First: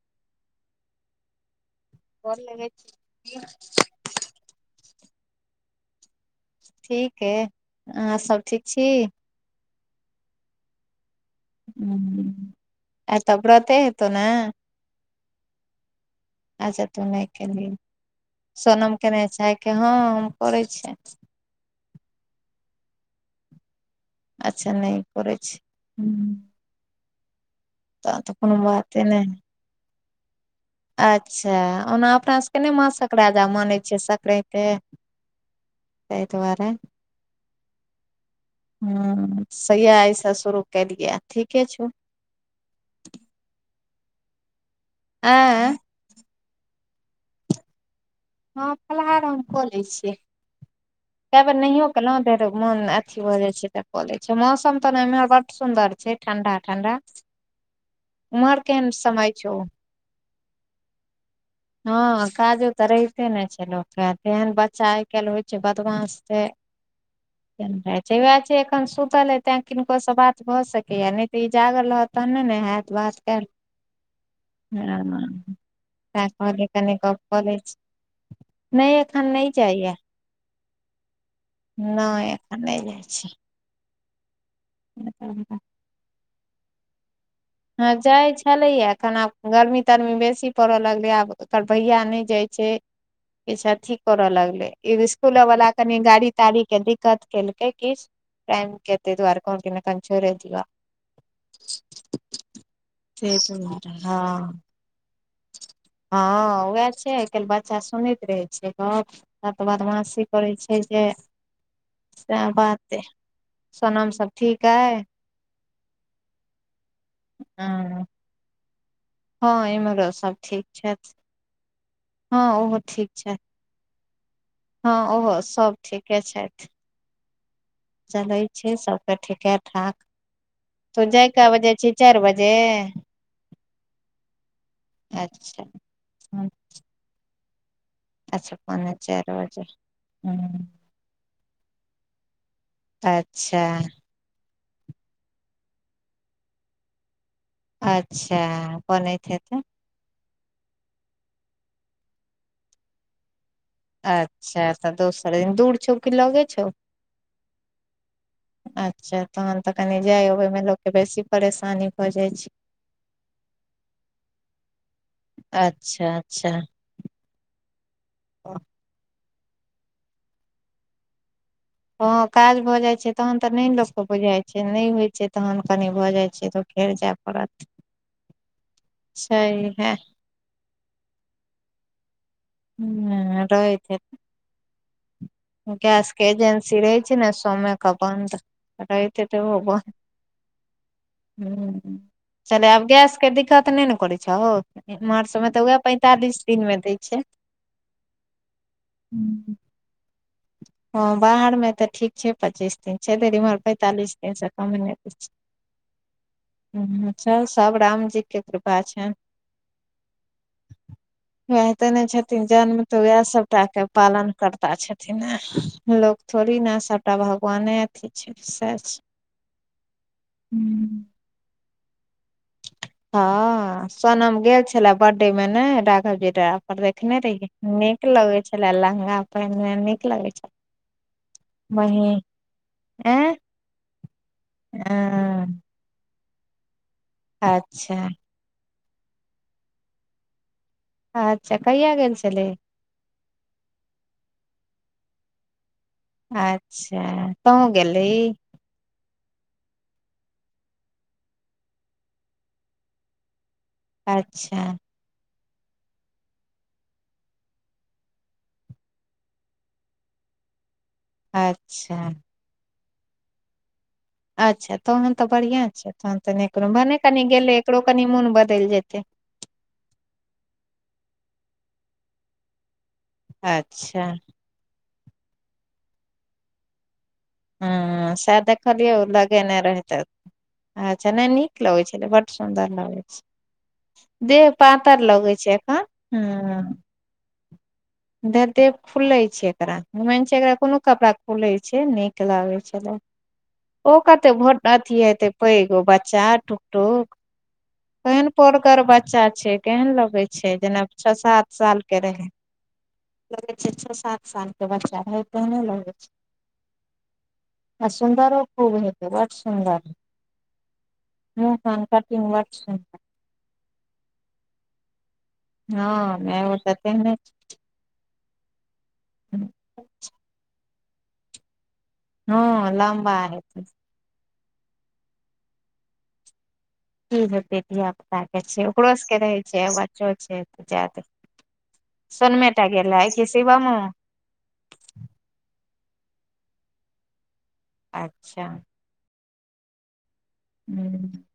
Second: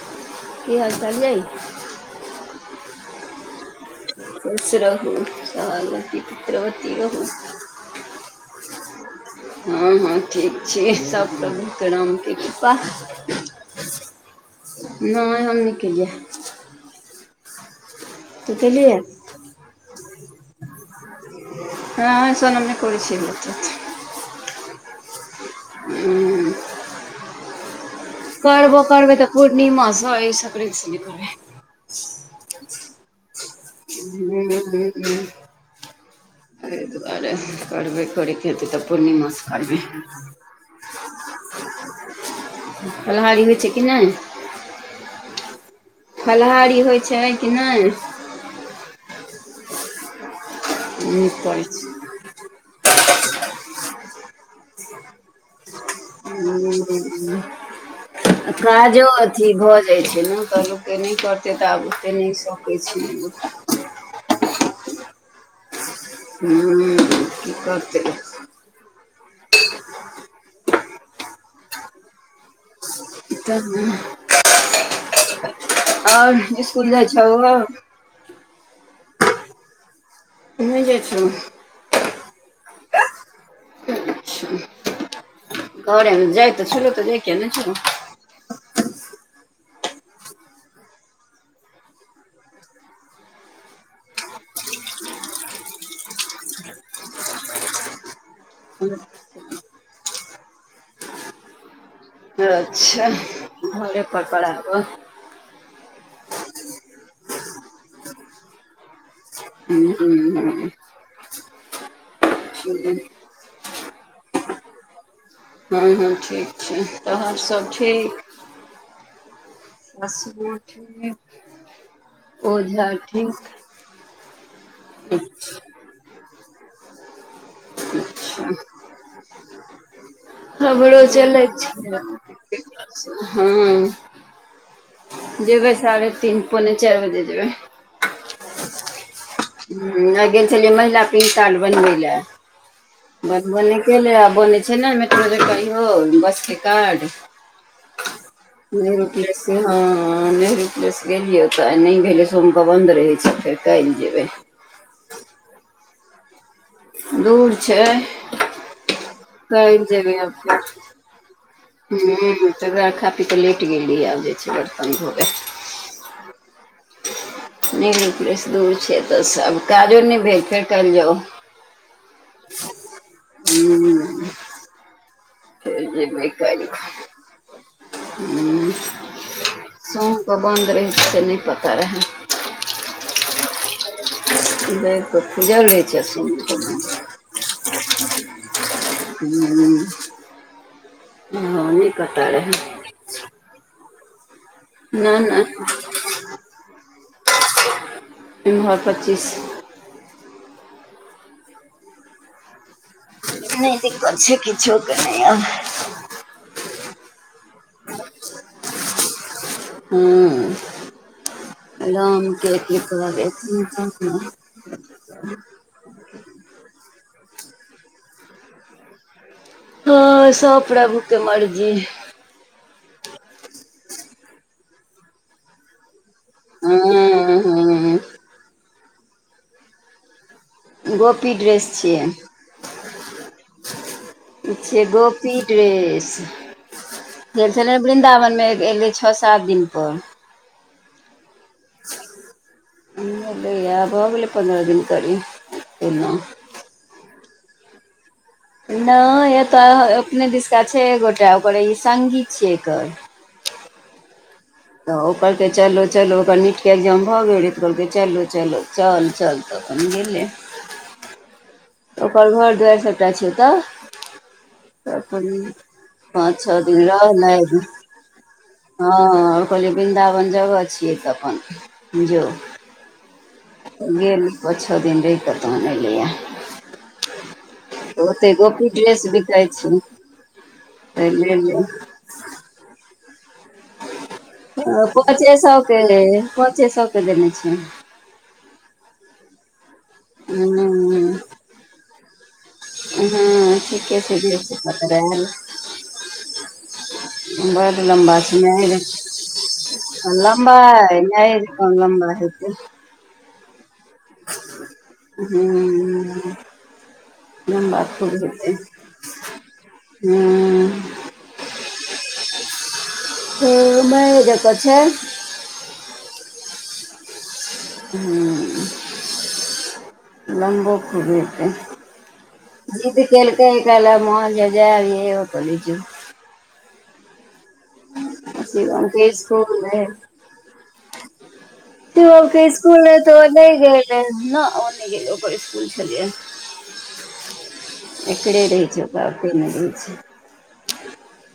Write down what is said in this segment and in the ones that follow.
की हाल चाल यै? गोर लगै छी [unintelligible] खुश रहु सोहागबती ठीक ऐ, आहाँ सब ठीक छी? हँ हँ ठीक छी सब प्रभुके राम के कृपा आइ तऽ व्रते हेतौ ने नैय हम नैय केलियै। अच्छा तू नैय केलही तू सोनम केलियै केने छै के हॅं हम करै छियै। नै सोनम नै करै छैय [unintelligible] अच्छा नैय करै छैय। ऊं तहन तऽ कोनो करबो बाते करबै तऽ नहि पूर्णिमा स अइ स अच्छा ओना अपना सब के नैय मासक राजा मानै छियै सकरैंते हम्म, तैय दुआरे तैय दुआरे करबे करै ह सैया ऐस शुरू केलियै ठीके छौ। फलाहारी होय छै कि नैय। आँए। फलाहारी होइ छैन कि नहि। हँ फलाहार हम कऽलै छियै। कए नीक बेर करै नहियो छै केलहुॅं कियातऽ मोन अथी भऽ जाय छै, तऽ कऽ लै छि, मौसम तऽ ने इम्हर बड सुन्दर यऽ। उम्हर [unintelligible] केहन काजो समय छौ अथी भऽ जाइत छै, ने तऽ लोकके नहि करतै तऽ आब ओतेक नहि स। धियो-पुता रहिते ने छै, लोकके तेहन बच्चा आइ काल्हि होइ छै बदमाश। हँ, की करतै छै वहऽ छै ऐखन सुतल हइ तें। किनकोसँ बात भऽ सकैए, नहि तऽ ई जागल रहत तहन नैन हऽत बात काऽयल। तऽ हँ तैं आओर कहलिय इसकुल कनि जाइ गप छौ कऽ लै छी। नहि नहि एखन नहि जाईए। नहि जाइ छौ। नहि एखन नहि जाइ छी। ह ह। कहरमे जाइ तऽ शुरू तऽ देखै ने। हँ जाइ छलैए ऐखन आब गर्मी तरमी बेसी पड़य लगलै आब। ओकर भैया नहि जाइ छै। किछ अथी करऽ लगले ई ईसकुलो वाला कनि गाड़ी ताड़ी के दिक्कत केलकै किछ। तेंत के एते द्वारे कहलक कि अखन छोईरे दियौ आब। अच्छा से दुआरे घरे पड़ हँ ‌पड्हाबा। हँ उएह छै, आइ काल्हि बच्चा सुनैत रहै छैय गप। त तऽ हम्म, बादमांशी हम्म, करै छै, जे सएह हम्म। बातयऽ। सोनम सब ठीकऐ। हँ हँ ठीक छै, तोहर सब हँ ठीक। हँ इमहरो सब ठीक छथि। हँ ओहो ओझा छथि ठीक। हँ ओहो सब ठीके छैथ। चलै अच्छा छै सबके ठीके-ठाक। तऽ हमरो जाइ चलै कालमे जाइ छी‌ छै चारि बजे। हँ अच्छा जेबै साढ़े तीन पौने चारि बजे जेबै। अच्छा पोने चारि बजे। हुं आय गेल हूँ छलियै, महिला पेन कार्ड बनबै लए। अच्छा बनबेले गेल आ बने छै, ने मेट्रो जकाॅं इहो बसके कार्ड। अच्छा नरु बनैत पस हेतै हँ नेर। बस गेलियै ओतऽ आय नहि भेलै सोमके बन्द रहै छै फेर। काल्हि जेबै अच्छा तऽ दोसरे दिन दूर छौ की लऽगे छौ। दूर छै। अच्छा तहन तऽ काल्हि कनि जेबै जाय आबैमे लोकके कनि बेसी परेशानी भऽ जा। ह ताहि दुआरे खा पी कऽ लेटि गेलीयै आब जे छै बर्तन धोबै। अच्छा अच्छा। मेने प्रेस दूर छै, एतऽस आब काजो नहि भेल फेर काइल जाउ। हँ काज भऽ जाइत छै, तहन तऽ नहि लोकके ह बुझाइत छै, नहि होइत छै। तहन कनि भऽ जाइ छै, तऽ फेर जाय पड़त। ऊं छै है सोमक बन्द रहै छै से नहि पता रहै। हुं रहैत हेतै। [unintelligible] रहै छै गैस के सोमके एजेंसी रहै छै ने सोमे कऽ बन्द रहैत हेतै ओहो बन्द। हँ नहि हूं पता रहै चलै आब गैस के दिक्कत नहि ने छहौ। नहि इम्हर सब मे तऽ नहि उएह पैंतालिस दिन मे दै छै। ‌ इम्हर पच्चीस हँ बाहर मे तऽ ठीक छै पच्चीस दिन छै धरि इमहर नहि दिक्कत पैंतालिस छै दिन से कम किछोके नै होय नहि छै। आब चल सब रामजी के कृपा छैन। हँ वएह देने छथिन रामके जन्म की तऽ उएह कहबै सबटाके पालन कर ता छथिन ने लोक थोड़ी ने सभटा भगवाने अथी छै सैह छै। हँ सब हूँ प्रभुके मर्जी। हँ सोनम गेल छलै बर्थडे मे नै राघवके डेरा पर देखने हँ रहियै। हँ नीक लगै छलय लहँगा पहिनने नीक लगय छलय। गोपी ड्रेस छियै। एं ई छियै गोपी हँ, ड्रेस। गेल छलय अच्छा वृन्दावन मे एलय छ सात दिन पर। अच्छा कहिया गेल छलै? ऊं एलै यैह भऽ गेलै पन्द्रह दिन करीब एना। आच्छा तोंहों गेल रही? नय एतऽ अपने दिशका छै एक गोटा ओकरे ई संगी छियै एकर। अच्छा तऽ ओ कहलकै चलो चलो ओकर नीटके एग्जाम भऽ गेल रहै तऽ कहलकै चलो चलो चल चल। त अपन गेलै। अच ओकर घर दुआइर सभटा छै ओतऽ। अच्छा तोहन तऽ बढ़ियां छै तोहन तऽ पाँच नै छओ कोनो दिन भने कनि रहलै गेले एकरो कनि मोन बद हँ कहलियै वृन्दावन जगह छियै तऽ अपन जो। अच्छा गेल पँच छ दिन रहि कऽ तहनि एलैयै। हूंम्म सैह देखलियै ओ लगेने छै रहै त तऽ अच्छा नय लेलियै नीक लगैत छलय बड सुन्दर लगै छै देह पातर पाँचे लगै छै सौ के एखन हं। [unintelligible] देने छै [unintelligible] फुले छै एकरा मेन छै एकरा कोनो कपड़ा हूँ खुले छै नीक लागे छलै हँ ओ ठीके छै कते डेढ़ सौ भोट पकड़ा अथी आयल हेतै पैघ ओ बच्चा टुकटुक बड़ लम्बा छै मैए छै केहन जेकाँ हँ लगै छै जेना लंबाय छः मैए सात जेकाँ साल के लंबा रहै हेत [unintelligible] लगै छै छ सात साल के बच्चा रहै तेहने लगय छै। हूँ लम्बा आ खूब सुन्दरो हेतै खूब हेतय बड्ड सुन्दर। हूँ मुँह कान कटिंग बड्ड सुन्दर। हम्म मैए जेकाँ छै। हँ मैओ त तेहने छै। हम्म लम्बो खूब हेतय। हँ जीद लम्बा केलकय हेतै कहलक मोहन जे जै दही त कहलियै जो। की हेतै धिया पुताके छै शिवम ओकरो के सबके रहै स्कूल छै आ बच्चो छै जै दही त ओइके स्कूल मे तऽ ओ नै शिवमो गेल हेतथि ना नै गेलै ओकर स्कुल छलैए एकरे अच्छा रहै छै। [unintelligible] नै रहै छै [inaudible]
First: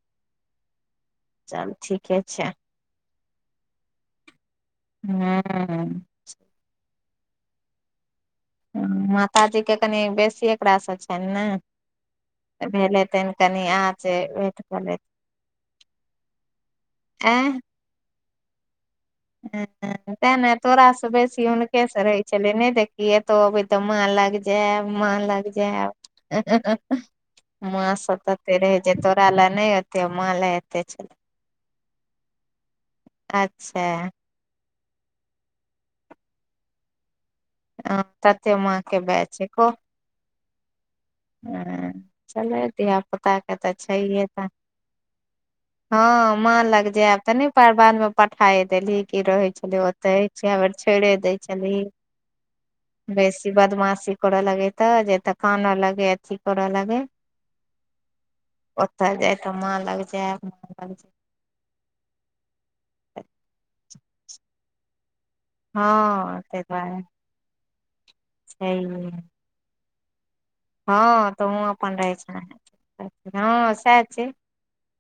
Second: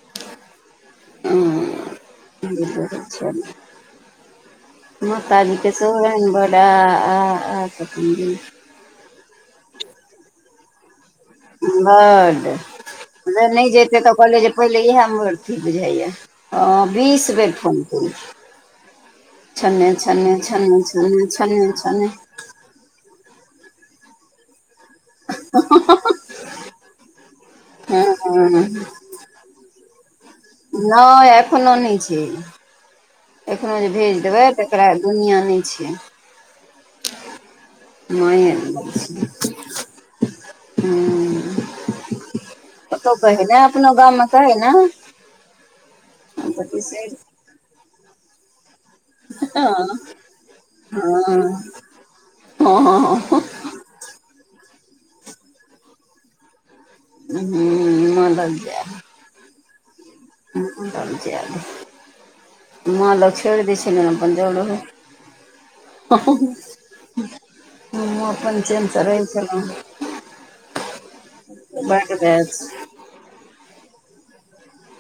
चलू ठीके छै। चल माताजी के सेहो हूँ रहैन ब आ आ आ [unintelligible] हूॅं माताजी के कनि बेसी एकरा सँ छ बड्ड तनि जे नै कनि जइतै आज तऽ कहलियै जे वेट पहिले कऽ लेत इएह मैर खइप जाइये। हँ बीस बेर एं फोन केलखिन। छन्ने [unintelligible] छन्ने तें ने छन्ने तोरा से छन्ने बेसी छन्ने हुनके से छन्ने रहै छलय नय देखली एतौ अबै तऽ माँ लग जैब माँ लग जाएब हहह माँ हँ से तते हँ रहे जे तोरा ले नै एते माँ ले एते छलै नहि एखनो नहि छै एखनो जे अच्छा भेज देबै तकरा दुनिया नहि छै। । ह तते माँ के बैच [inaudible] हँ छलै धिया कहै पुताके ने तऽ अपनो छैहे गाममे तऽ कहै ने हँ माँ लग जायब तऽ नै पाय बाद मे पठाए देलही। इ रहै तऽ छलै ओतहि केए बेर छोइड़े दै माँ छलही, बेसी। बदमाशी करऽ लागय तऽ जे एतऽ कानऽ लगै अथी करऽ लगै हूँ माँ लग जेएब। तैं त एत मां लग छै। माँ लग जाएब माँ लग छोड़ि दै छियनि तहन अपन जाउ रहु। [unintelligible] हँ हमहूँ ताहि दुआरे अपन छैहे चैन स रहै छलहूं।। [inaudible] हँ तोंहु अपन रहै छेलेहे। हँ सेएह छै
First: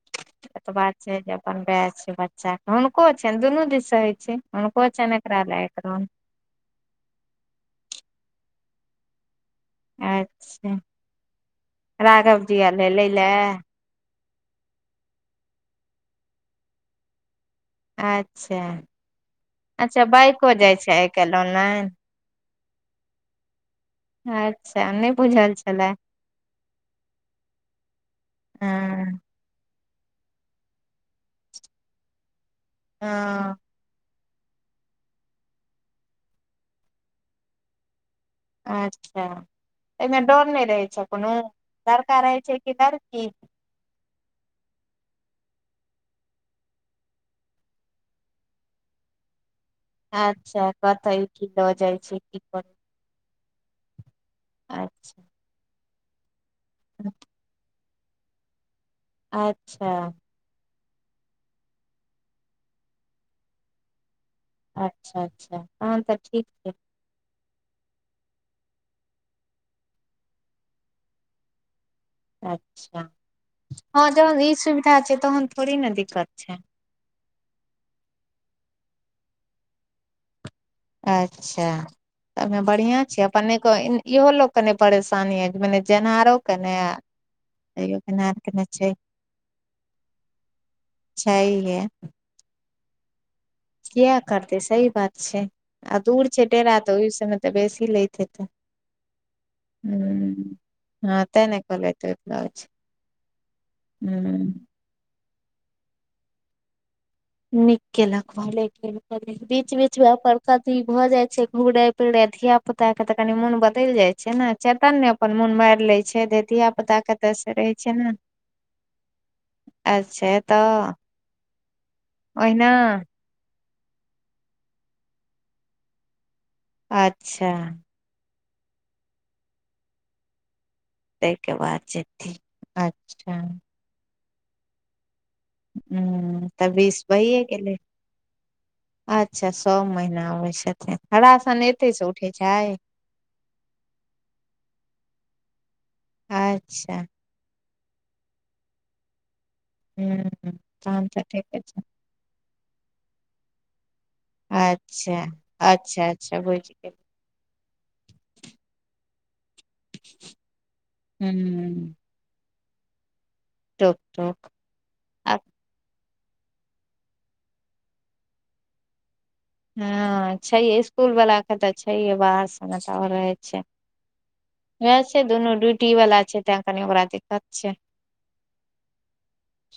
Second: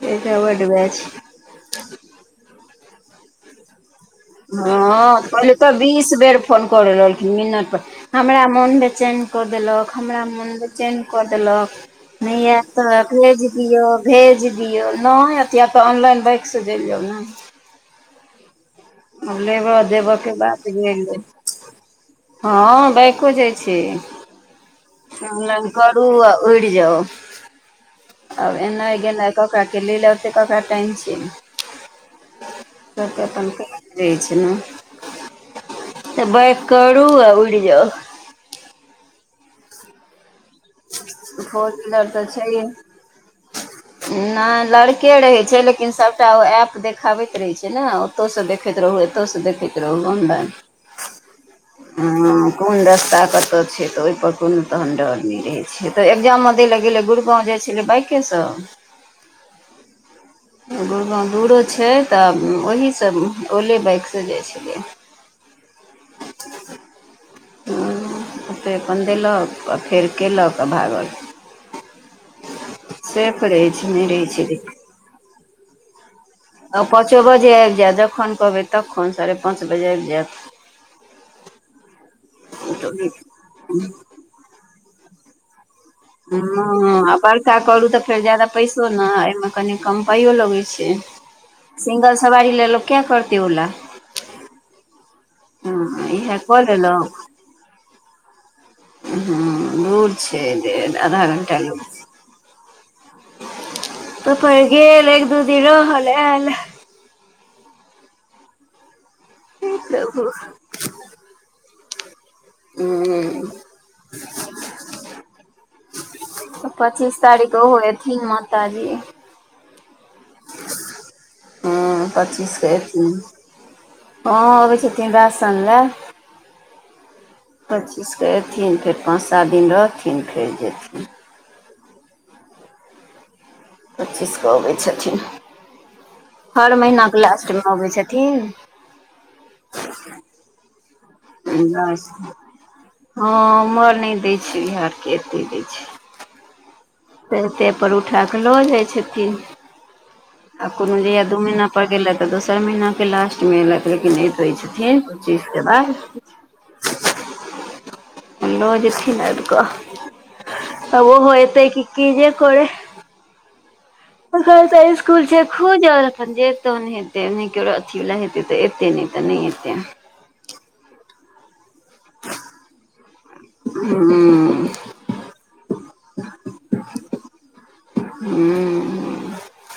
एकटा बड एतबा बैच छै जै अपन बेए छै बच्चा के हुनको छनि दुनू दिस से होइ छै हँ हुनको छनि एकरा कहलियौ लए तऽ एकरो बीस बेर फोन करऽ लगलखिन मिनट पर हमरा मोन बेचैन कऽ देलक। हमरा मुन अच्छा बेचैन कऽ देलक राघव नहि जी आएब एलै तऽ लै लए भेज दियअ। भेज दियौ नहि अथि आ तऽ आनलाइन बाइक सँ चलि जाउ ने। अच्छा आब लेबऽ अच्छा देबऽ के बाइको बात जाइ छै भेल आइ काल्हि ऑलाइन? हँ बाइको जाइ अच्छा नहि छै। बुझल आनलाइन छलए करू आ उड़ि जाउ। आब हँ एनाय गेनाय ककरा के लैए ले औतै ककरा टाइम छै, सबके अपन हँ रहै छै न तऽ बाइक करू आ उड़ि जाउ। अच्छा एइमे डर नहि रहै छै कुनो, फोर व्हीलर लड़का तऽ रहै छै छैहे कि लड़की? नहि लड़के रहै छै लेकिन सभटा ओ ऐप देखाबैत रहै छै ने। ओतौ से देखैत रहु एतौ से देखैत रहु आनलाइन अच्छा कतऽ की लऽ जाइ छै की हँ करै कोन रस्ता कतऽ से छै। तऽ ओहिपर कोनो तहन अच्छा डर नहि रहै छै तऽ एग्जामो दै ले गेलै गुड़गाँव जाइ छलै बाइके सँ। अच्छा। गुरगाँव दूरो छै तऽ ओहि सँ ओले बाइक सँ जाइ छै। अच्छा-अच्छा तहन तऽ ठीक छै। हूं ओतेय अपन देलक, आ फेर केलक आ भागल। अच्छा सेफ रहै छै, नहि रहै छै रिक्स। चैची तहन थोड़ी ने दिक्कत छै। औ पाँचो बजे आबि जैत, जखन कहबै तखन साढ़े पाँच बजे आबि जैत। अच्छा तमे बढ़ियां जायत छय, अपने क इहो लोककेँ नहि परेशानी अय मने जेनहारो के ने हं-हं आ बड़का करू तैयो तऽ फेर केनहार ज्यादा के ने पैसो छै न, एहिमे कनि कम पाइयो लगै छै। छैहे। सिंगल सवारी लेल लोक किया करतै ओला। कियाऽ करतै सही बात छै, हँ आ दूर इएह छै कऽ डेरा तऽ ओहि सब में तऽ बेसी लैत हेतै। हूं दूर छै डे आधा घंटा लगै छय। [unintelligible] तऽ हूं फेर गेल एक दू दिन रहल ऐंल। नीक केलक भने चैल गेल, बीच-बीच मे प्रभु अपन कथी भऽ जाय छै घुमनाय - फिरनाय धिया पुता के तऽ कनी हूँ मुन बदैल जाय छै न, चेतन ने अपन मोन मारि लय छै। धिया पुता के पच्चीस तऽ से तारीख रहै ओहो छै न एथिन माताजी अच्छे तऽ। हँ पच्चीस ओहिना कऽ एथिन, हँ अबै छथिन रासन लैए। अच्छा बीस क एथिन, फेर पाँच सात दिन रहथिन फेर जेथिन। तहिके बाद जेथिन। अच्छा पच्चीस कऽ अबै छथिन, ह तऽ हर बीस महिना क लास्ट मे अबै छथिन। अच्छऽ सब महिना आबै छै छथिन हरा सन एते बिहार से उठै हँ ओम्हर नहि दैय छैय, बिहार के एत्तै दैय छैय। अच्छा पेन्टें पर उठाकऽ लऽ जाय छथिन्ह, ह आ कोनो तहन तऽ जहिया दू ठीके महिना छै पर गेलथि। तऽ दोसर महना के लास्ट मे एलथि लेकिन अय दैय छथिन्ह अच्छा [unintelligible] अच्छा अच्छा बुझि गेल अपन लऽ जेथिन्ह आबि कऽ, अब ओहो एतै ह कि-की की जे करय। टब [unintelligible] स्कूल छैय खुजल, अपन जे तहन हेतै नहि कियो र अथी बला हेतै तऽ एतय नहि तऽ नहिये हँ छैहे स्कूल बला के तऽ छैहे, बाहर सब में तऽ और रहय छय। हूं वैह छैय दुनू ड्यूटी वाला छैय, तें कनी ओकरा दिक्कत छय। हूं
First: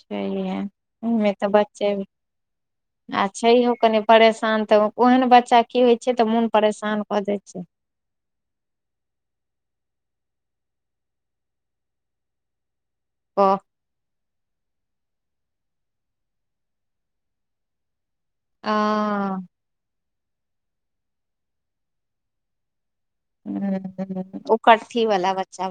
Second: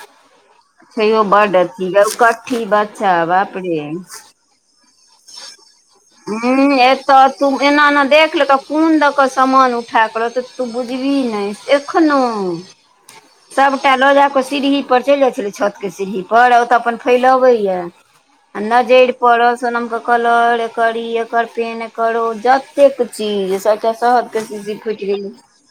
छैहे छैयो ओमे तऽ बड्ड अथी बच्चे कट्ठी बच्चा आ बाप छैहो रे कनि परेश शान तऽ ओहन बच्चा की होइ छै तऽ मोन हुँ परेशान एतऽ कऽ दै तु छै एना-एना देख लेतौ। कोन दऽ कऽ समान उठा कऽ लजेतौ, तू बुझबही नहि एखनो। कह सबटा लऽ जाके सीरही पर चलि जाय छलै, छत के सीरही पर ओतऽ अपन फैलबैये। आ नजैर हँ पड़ल सोनम के कलर, एकर ई, एकर पेन, एकर ओ, जत तेक चीज सबटा सब हूँ, के ओ चीज कट्ठी फुइट वाला गेलै। बच्चा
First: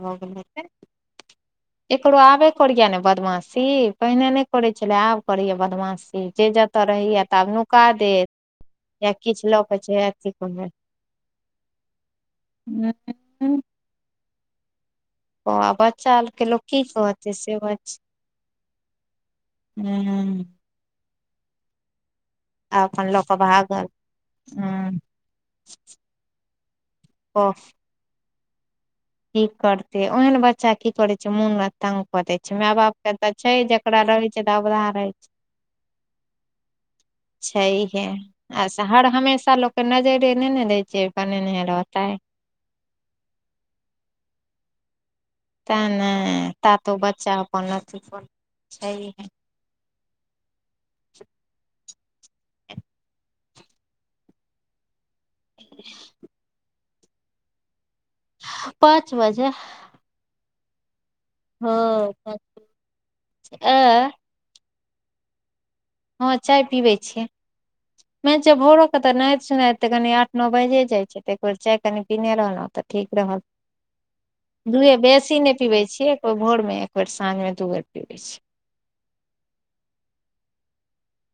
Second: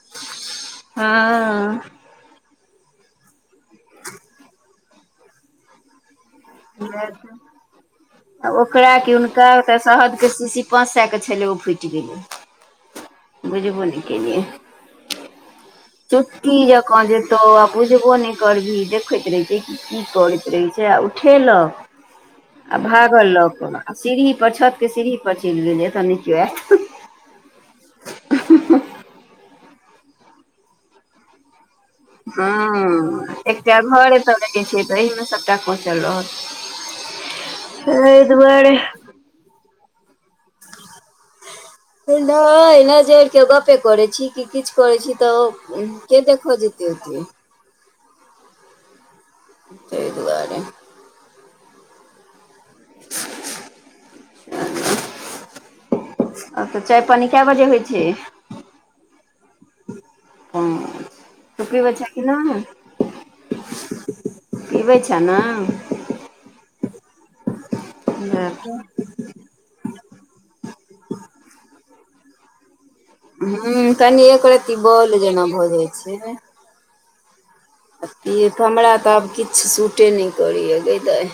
हँ छोड़ू आबे पर करे यैं ने बदमाशी, पहिने नहि करय छलै आब करैये बदमाशी। जे जतऽ रहैये ता आब नुका देत। आ ओकरा कि या हुनका किछु ओ लऽ तऽ के छै शहद के अथी शीशी करत पांच सय के छलै ओ फुटि गेलै। [inaudible] बुझबो नहि केलियै। ओ आफैत चुट्टी जेका जेतौ आ बुझबो नहि करबिही देखैत रहे छैय की हूँ करैत रहय छैय। सेह उठेलक। आ भागल लऽ कऽ आ सीरही पर छतके हूँ सीरही पर चलि गेल एतय नहि कियो ऐत अ। उं हुँ हुँ। की करतय ओहेन बच्चा की करय छैय मोन आ तंग पते छैय माय बापके हँ तऽ छैय एकटा जकरा घर रहय एतऽ छैय तऽ लगै छै अबराह रहय एहिमे छैय। सबटा खोसल रहल छैहे तहि आ दुआरे स हर हमेशा लोकके नजरे नहि ने रहय छैैय बनेने रहल। ओ नहि एना जोड़िकऽ गपे करै छी कि किछु करै छी तब के देखऽ जेतय ओते दूर आनलक सीट पर छैयहे तै दुआरे [inaudible] [inaudible] आब तऽ चाय पानि कय बजे होय छैय। पाँच बजे। उं। तू हँ पीबै छैंय कि नै पाँच ए पीबै छैंय ने। हँ चाय पीबै छियै ह मेन छैय भोरो क तऽ नात सुनात तऽ कनी आठ नौ बजे जाइ छैय तऽ एक बेेर चाय कनि पीने रहलहुँ तऽ ठीक रहल कनि एक रत्ती दुए बॉल बेसी जेना नै भऽ पीबै जाइ छियै एक बेर भोरमे फेर सांझमे दू बेर पीबै छी तऽ हमरा तऽ आब किछ सूटे नै करैए गय दाय।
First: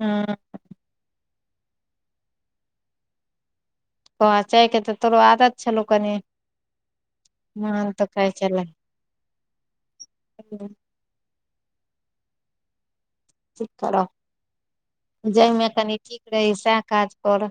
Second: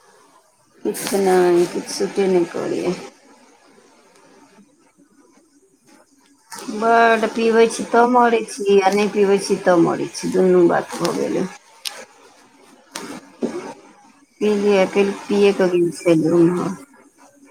हँ। किछु नहि किछु सूट नहि करियै। कह चाय के तऽ तोरो आदत छलो कनि। बड्ड पीबैत छी मन तऽ तब कहै मरैत छलै छी आ नहि पीबैत छी तब मरैत छी दुनू बात। भऽ गेले। की करब जाहिमे कनि ठीक रही सएह [inaudible] काज करऽ